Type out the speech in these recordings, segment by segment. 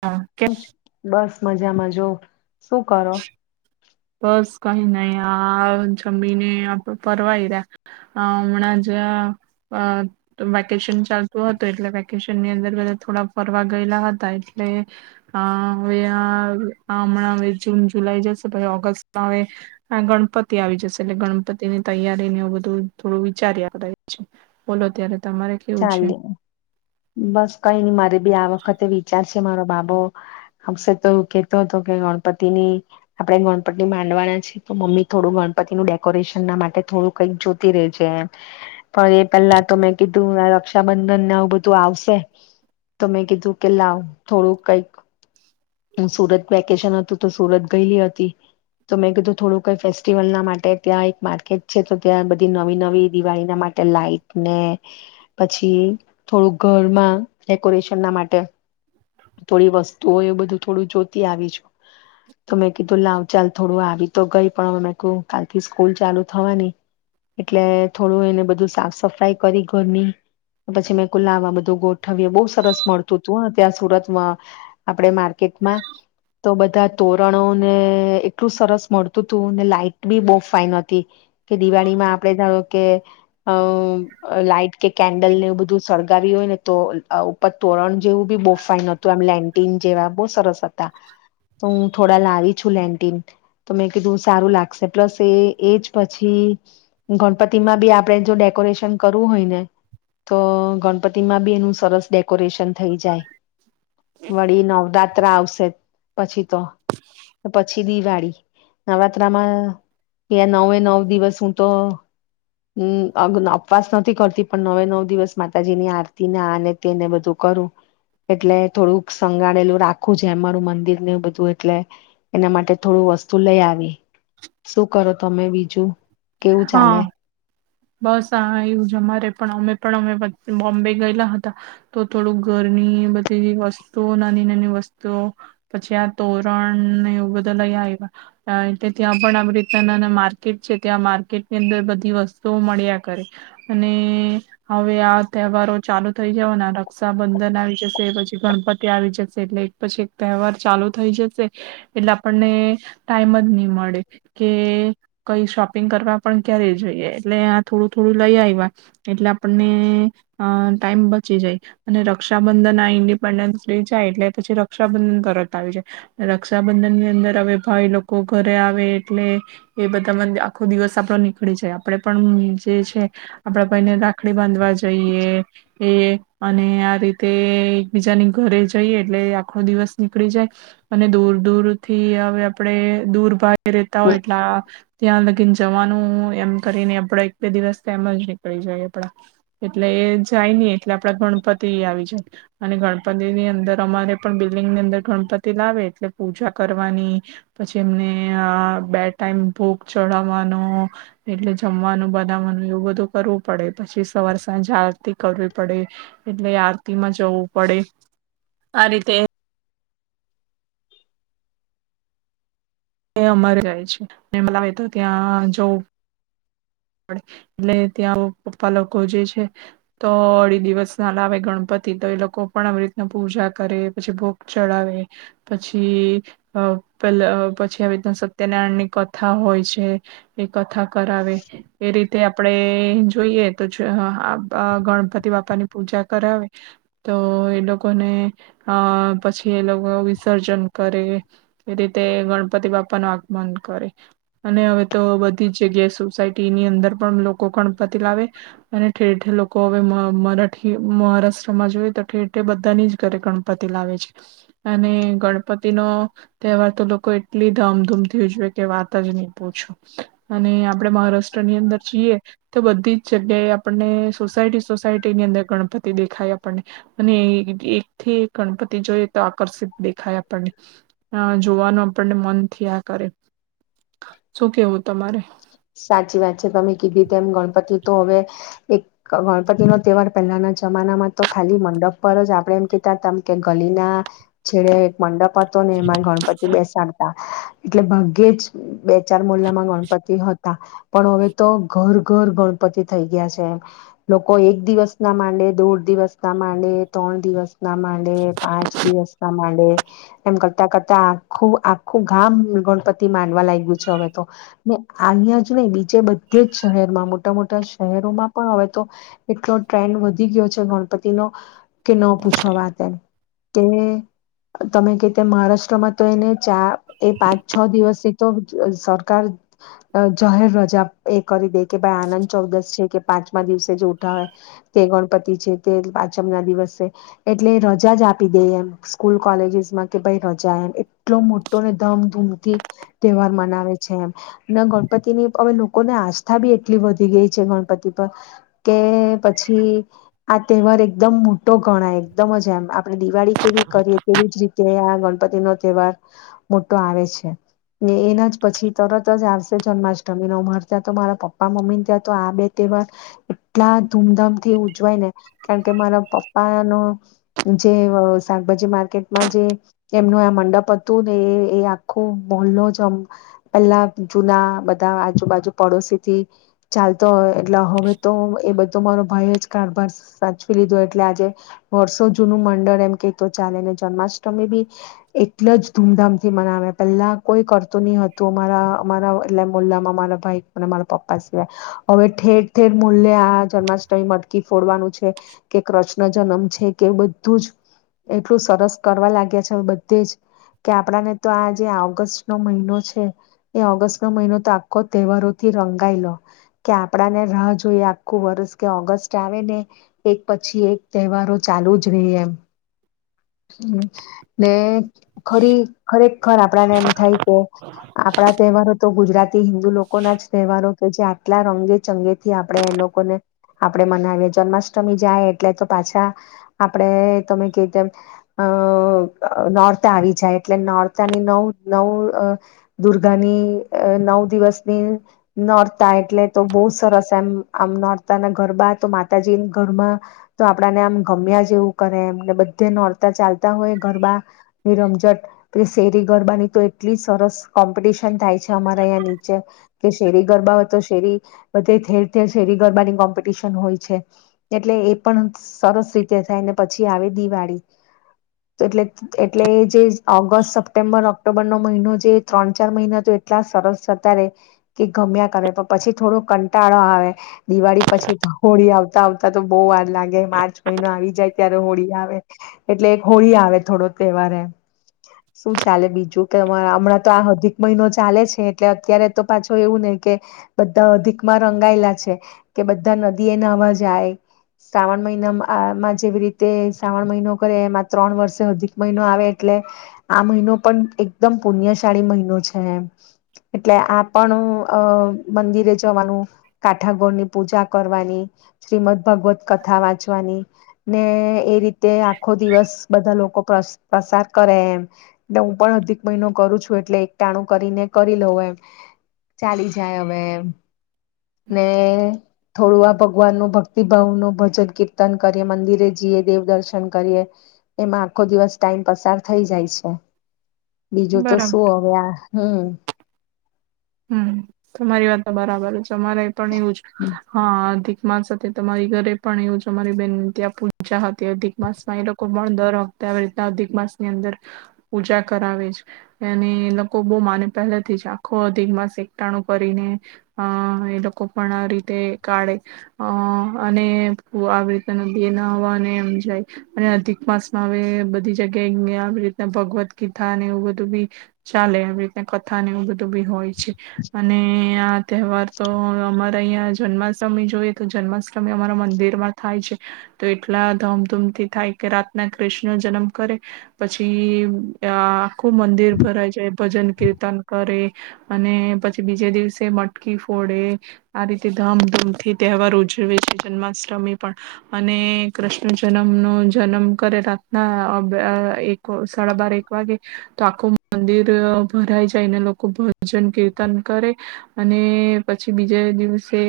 હા, કેમ? બસ મજામાં જોવ શું કરો? બસ કઈ નઈ, આ જમીને આ પરવાયરા આ અમણાં જ આ વેકેશન ચાલતું હતું એટલે વેકેશનની અંદર બધા થોડા ફરવા ગયેલા હતા એટલે અં હવે આ અમણાં અવે જૂન, જુલાઈ જશે પછી ઑગ ગસ્ટ માં અવે ગણપતિ આવી જશે એટલે ગણપતિની તૈયારીને એવું બધું થોડું વિચાર્યા કરાય છ, બોલો ત્યારે તમારે કેવું છે ચાલે, બસ કંઈ ની. મારે બી આ વખતે વિચાર છે. મારો બાબો આ વર્ષે તો કેતો તો, કે ગણપતિની આપણે ગણપતિ માંડવાના છે, તો મમ્મી થોડું ગણપતિનું ડેકોરેશન ના માટે થોડું કઈક જોતી રેજે એમ, પણ એ પેલ્લા તો મેં કી ધુ આ રક્ષાબંધનને આવું બધું આવશે તો મેં કીધું કે લાવ થોડુંક કઈક સુરત વેકેશન હતું, તો સુરત ગયલી હતી, તો મેં કીધું થોડું કઈ ફેસ્ટિવલ ના માટે ત્યાં એક માર્કેટ છે તો ત્યાં બધી નવી નવી દિવાળીના માટે લાઈટ ને પછી થોડુંક ઘરમાં ડેકોરેશનના માટે થોડી વસ્તુઓ એવુ બધું થોડું જોતી આવી છુ, તો મેં કીધું લાવ ચાલ થોડું આવી તો ગઈ પણ મે કુ કાલથી સ્કૂલ ચાલુ થવાની એટલે થોડું એને બધું સાફ સફાઈ કરી ઘરની, પછી મેં કુ લાવ બધું ગોઠવીએ, બહુ સરસ મળતું તું હં ત્યાં સુરતમાં, આપણે માર્કેટમાં તો બધા તોરણો ને એટલું સરસ મળતું તું ને લાાઈટ બી બો ફાાઈન હતી કે દિવાળીમાં આપણે ધારો કે અ લાાઈટ કે કેન્ડલ ને એવું બધું સળગાવી હોય ને તો ઉપર તોરણ જેવું બી બો ફાઈન હતું, આમ લેન્ટિન જેવા બો સરસ હતા, તો હું થોડા લાવી છું લેન્ટિન, તો મેં કીધું સારું લાગશે, પ્લસ એ એજ પછી ગણપતિમાં બી આપણે જો ડેકોરેશન કરવું હોય ને તો ગણપતિમાં બી એનું સરસ ડેક કોરેશન થઈ જાય વળી નવરાત આવશે પછી તો પછી દિવાળી નવરાત્રામાં ત નવે નવ દિવસ હું તો અગન ઉપવાસ નથી કરતી પણ નવે નવ દિવસ માતાજીની આરતીને આને તેને બધું કરું એટલે થોડુંક સંંગાળેલું રાખું જે અમારું મંદિરને બધું એટલે એના માટે થોડું વસ્તુ લઈ આવી શું કરો તમે બીજું. કેવું ચાલે હા બસ હા એવું. અમારે પણ અમે પણ અમે બોમ્બે ગયેલા હતા તો થોડુંક ઘરની બધી વસ્તુઓ નાની નાની વસ્તુઓ પછી આ તોરણ એું બધાં આવ્યા એટલે ત્યાં પણ આવી રીતના નાના માર્કેટ છે. ત્યાં માર્કેટની અંદર બધી વસ્તુઓ મળ્યા કરે અને હવે આ તહેવારો ચાલુ થઈ જવાના રક્ષાબંધન આવી જશે પછી ગણપતિ આવી જશે એટલે એક પછી એક તહેવાર ચાલુ થઈ જશે એટલે આપણને ટાઈમ જ નહી મળે કે કઈ શોપ ંગ કરવા પણ ક્યારેય જોઈએ એટલે આ થોડું થોડું લઈ આવ્યા એટલે આપણને ટાઈમ બચી જાય અને રક્ષાબંધન આ ઇન્ડિપેન્ડન્સ ડે જાય એટલે પછી રક્ષાબંધન તરત આવી જાય રક્ષાબંધન ની અંદર હવે ભાઈ લોકો ઘરે આવે એટલે એ બધામાં આખો દિવસ આપણો નીકળી જાય આપડે પણ જે છે આપડા ભાઈને રાખડી બાંધવા જઈએ એ અને આ રીતે એકબીજાની ઘરે જઈએ એટલે આખો દિવસ નીકળી જાય અને દૂર દૂર થી હવે આપણે દૂર ભ રતા હોય એટલા ત્યાં જવાનું એમ કરી ને આપડા એક બે દિવસ તેમ એ જ નીકળી જાય આપડા એટલે એ જાય નહ એટલે આપડા ગણપતિ આવી જાય અને ગણપતિ ની અંદર અમારે પણ બિલ્ડિંગની અંદર ગણપતિ લાવે એટલે પૂજા કરવાની પછી એમને બે ટાઈમ ભૂક ચડવાનું એટલે જમવાનું બનાવવાનું એવું બધું કરવું પડે પછી સવાર સાંજ આરતી કરવી પડે એટલે આરતીમાં જવું પડે આ રીતે એ અમર જાય છે મ તો ત્યાં જોવ એટલે ત્યાં પપ્પા લોકો જે છે તો અઢી દિવસ ના લ આવેે ગણપતિ તો એ લોકો પણ આવી રીતના પૂજા કરે પછી ભોગ ચડાવે પછી પેલા પછી આવી રીતના સત્યનારાયણ ની કથા હોય છે એ કથા કરાવે. એ રીતે આપણેે જોઈએ તો ગણપતિ બાપા ની પૂજા કરાવે તો એ લોકોને અ પછી એ લોકો વિસર્જન કરે એ રીતે ગણપતિ બાપા નું આગમન કરે અને હવે તો બધી જ જગ્યાએ સોસાયટી અ લોકો ગણપતિ લાવે અને ઠેર ઠેર લોકો હવે મરાઠી મહારાષ્ટ્રમાં જોઈએ તો ઠેર ઠેર બધાની જ ઘરે ગણપતિ લાવે છે અને ગણપતિ નો તહેવાર તો લોકો એટલી ધામધૂમ થી ઉજવે કે વાત જ નહી પૂછો અને આપડે મહારાષ્ટ્ર ની અંદર જીએ તો બધી જ જગ્યાએ આપણને સોસાયટી સોસાયટીની અંદર ગણપતિ દેખાય આપણને અને એક થી એક ગણપતિ જોઈએ તો આકર્ષિત દેખાય આપણને જોવાનું આપણને મનથી આ કરે શું કેવું તમારે. સાચી વાત છે તમે કીધી તમ ગણપતિ તો હવે એક ગણપતિ નો તહેવાર પહેલાના જમાનામાં તો ખાલી મંડપ પર જ આપણેે એમ કીધતા ત કે ગલી ના છેડે એક મંડપ પતો ને એમાં ગણપતિ બેસાડતા. એટલે ભાગ્યે જ બે ચાર મુલ્લામાં ગણપતિ પણ હવે તો ઘર ઘર ગણપતિ થઈ ગયા છે એમ લોકો એક દિવસ ના માંડે દોઢ દિવસ ના માંડે ત્રણ દિવસ ના માંડ પાંચ દિવસ ક એમ કરતા કરતા આખું આખું ગામ ગણપતિ માંડવા લાગ્યું છે હવે તો અહીં જ નહી બીજે બધે જ શહેરમાં મોટા મોટા શહેરોમાં પણ હવે તો એટલો ટ્રેન્ડ વધી ગયો છે ગણપતિનો કે ન પૂછવા વા તેમ કે તમે કતા મહારાષ્ટ્રમાં તો એને ચાર એ પાંચ છ દિવસથી તો સરકાર જાહેર રજા એ કરી દે કે ભાઈ આનંદ ચૌદસ છે કે પાંચમા દિવસે જે ઉઠા હોય તે ગણપતિ છે તે પાંચમ ના દિવસે એટલે રજા જ આપી દે એમ સ્કૂલ કોલેજસમાં કે ભ રજા એમ એટલો મોટો ને ધમધૂમથી તહેવાર મનાવે છે એમ ના ગણપતિની હવે લોકોને આસ્થા બી એટલી વધી ગઈ છે ગણપતિ પર કે પછી આ તહેવાર એકદમ મોટો ગણાય એકદમ જ એમ આપણે દિવાળી કેવી કરીએ તેવી જ રીતે આ ગણપતિ નો તહેવાર મોટો આવે છે ને એના જ પછી તરત જન્માષ્ટમી ન ઉર ત્યાં તો મારા પપ્પા મમ્મી ત્યાં તો આ બે તહેવાર એટલા ધૂમધામ થી ઉજવાય ને કારણકે મારા પપ્પાનો જે શાકભાજી માર્કેટમાં જે એમનું આ મંડપ હતું ને એ આખું બલ્લો જમ પેલા જૂના બધા આજુબાજુ પડોશીથી ચાલતો હોય એટલે હવે તો એ બધો મારો ભાઈ જ કારભાર સાચવી લીધો એટલે આજે વર્ષો જૂનું મંડળ એમ કે તો ચાલે ને જન્માષ્ટમી બી એટલ જ ધૂમધામ થી મનાવે પહેલા કોઈ કરતું નહ હતું અમારા રા એટલે મુલ્લામાં મારા ભાઈ અને મારા પપ્પા સિવાય હવે ઠેર ઠેર મુલ્્ય આ જન્માષ્ટમી મટકી ફોડવાનું છે કે કૃષ્ણ જન્મ છે કે બધું જ એટલું સરસ કરવા લાગ્યા છે હવે બધે જ કે આપણાને તો આ જે ઓગસ્ટ નો મહિનો છે. એ ઓગસ્ટ નો મહિનો તો આખો તહેવારો થી રંગાય લો કે આપણા ને રાહ જોઈએ આખું વર્ષ કે ઓગસ્ટ આવે ને એક પછી એક તહેવારો ચાલુ જ ર એમ ને ખરી ખરેખખર આપણાને એમ થાય કે આપણા તહેવારો તો ગુજરાતી હિન્દુ લોકો ના જ તહેવારો કે જે આટલા રંગે ચંગેથી આપણે એ લોકોને આપણે મનાવીએ જન્માષ્ટમી જાય એટલે તો પાછા આપણે તમે કધ અ નોર્તા આવી જાય એટલે નોરતાની નવ નવ દુર્ગાની નવ દિવસની નોરતા એટલે તો બહુ સરસ એમ આમ નોરતા ના ગરબા તો માતાજી ગરબા તો આપડાને આમ ગમ્યા જેવું કરે એમને બધે નોરતા ચાલતા હોય ગરબા ની રમઝટ પ શેરી ગરબાની તો એટલી સરસ કોમ્પિટિશન થાય છે અમારા અ્યાં નીચે કે શેરી ગરબા હોય તો શેરી બધે ઠેર ઠેર શેરી ગરબાની કોમ્પિટિશન હોય છે એટલે એ પણ સરસ રીતે થાય ને પછી આવે દિવાળી એટલે એટલે જે ઓગસ્ટ સપ્ટેમ્બર ઓક્ટોબર નો મહિનો જે ત્રણ ચાર મહિના તો એટલા સરસ થતા રે કે ગમ્યા કરે પણ પછી થોડો કંટાળો આવે. દિવાળી પછી તો હોળી આવતી આવતા તો બહુ વાર લાગે માર્ચ મહિનો આવી જાય ત્યારે હોળી આવે એટલે હોળી આવે થોડો તહેવાર શું ચાલે બીજું કે મારે હમણાં આ અધિક મહિનો ચાલે છે એટલે અત્યારે તો પાછો એવું નહ કે, બધા અધિક માં રંગાયેલા છે, કે બધા નદી એ નવા જાય શ્રાવણ મહિના આમાં જેવી રીતે શ્રાવણ મહિનો કરે એમાં ત્રણ વર્ષે અધિક મહિનો આવે એટલે, આ મહિનો પણ એકદમ પુણ્ય મહિનો છે એમ, એટલે આ પણ અ મંદિરે જવાનું કાઠાાગોર ની પૂજા કરવાની, શ્રીમદ ભગવત કથા વાંચવાની, ને એ રીતે આખો દિવસ બધા લોકો પ્રસાર કરે એમ, એટલે હું પણ અધિક મહિનો કરું છું. એટલે એક ટાણું કરીને કરી લઉ એમ, ચાલી જાય હવે. ને થોડું આ ભગવાન ન ભક્તિભાવ નું ભજન કીર્તન કરીએ મંદિરે જઈએ દેવદર્શન કરીએ, એમાં આખો દિવસ ટાઈમ પસાર થઈ જાય છે. બીજું તો બરાબર શું હવે આ હમ. હમ તમારી વાત તો બરાબર જ. તમારે પણ એવું હા માસ હતી તમારી ઘરે પણ એવું અરી બેહેન ત્યાં પૂજા હતી અધિક માસમાં એ લોકો પણ દર વખતે આવી રીતના અધિક માસની અંદર, પૂજા કરાવે છે, અને એ લોકો બહ માને પહેલાથી જ આખો અિક માસ એકટાણું કરીને, અ એ લોકો પણ આવી રીતે કાઢે, અ અને આવી રીતના નદી ના આવવાને એમ જાય, અને અધિક માસમાં હવે બધી જગ્યાએ આવી રીતના ભગવદ્ ગીતાને એવું બધું બી, ચાલે આવી રીતના કથા ને એવું બધું બી હોય. અને આ તહેવાર તો અમા અહંયા જન્માષ્ટમી જોઈએ તો જન્માષ્ટમી અમારા મંદિર માં થાય છે, તો એટલા ધમધૂમથી થાય કે રાતના કૃષ્ણ જન્મ કરે, પછી અ ખુબ મંદિર ભરાય જાય ભજન કીર્તન કરે. હ. અને પછી બીજે દિવસે મટકી ફોડે આ રીતે ધામધૂમથી તહેવાર ઉજવે છે જન્માષ્ટમી પણ અને કૃષ્ણ જન્મનોો જન્મ કરે રાતના એક સાડા બાર એક વાગે તો આખું મંદિર ભરાઈ જાયને લોકો. ભજન કીર્તન કરે, અને પછી બીજા દિવસે,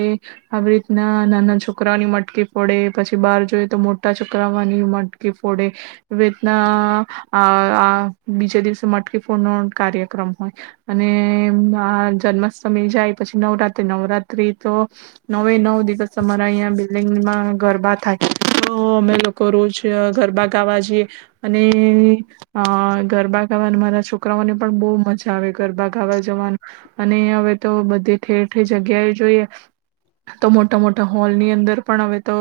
આવી રીતના નાના છોકરાઓની મટકી ફોડે, પછી બાર જોઈએ તો મોટા છોકરાઓની મટકી. કે ફોડે, વદના બીજા દિવસે મટકી ફોડ નો કાર્યક્રમ હોય અને જન્માષ્ટમી જાય પછી નવરાત્ર્રી નવરાત્ર્રી તો નવે નવ દિવસ અમારા અહીં બિલ્ડીંગમાં ગરબા થાય તો અમે લોકો રોજ ગરબા ગાવા જઈએ અને અ ગરબા ગાવા મારા છોકરાઓને પણ બહુ મજા આવે. ગરબા ગાવા જવાનું અને હવે તો બધી ઠેર ઠેર જગ્યાએ જોઈએ તો મોટા મોટા હોલ ની અંદર પણ હવે તો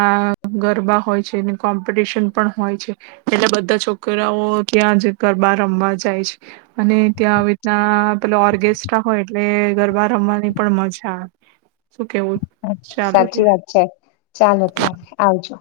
આ ગરબા હોય છે કોમ્પિટિશન પણ હોય છે એટલે બધા છોકરાઓ ત્યાં જ ગરબા રમવા જાય છે અને ના પે ઓર્કેસ્ટ્રા હોય એટલે ગરબા રમવાની પણ મજા આવે શું કેવું? ચાલો ત્યાં સાચી વાત છે ચાલો ત્યારે આવજો.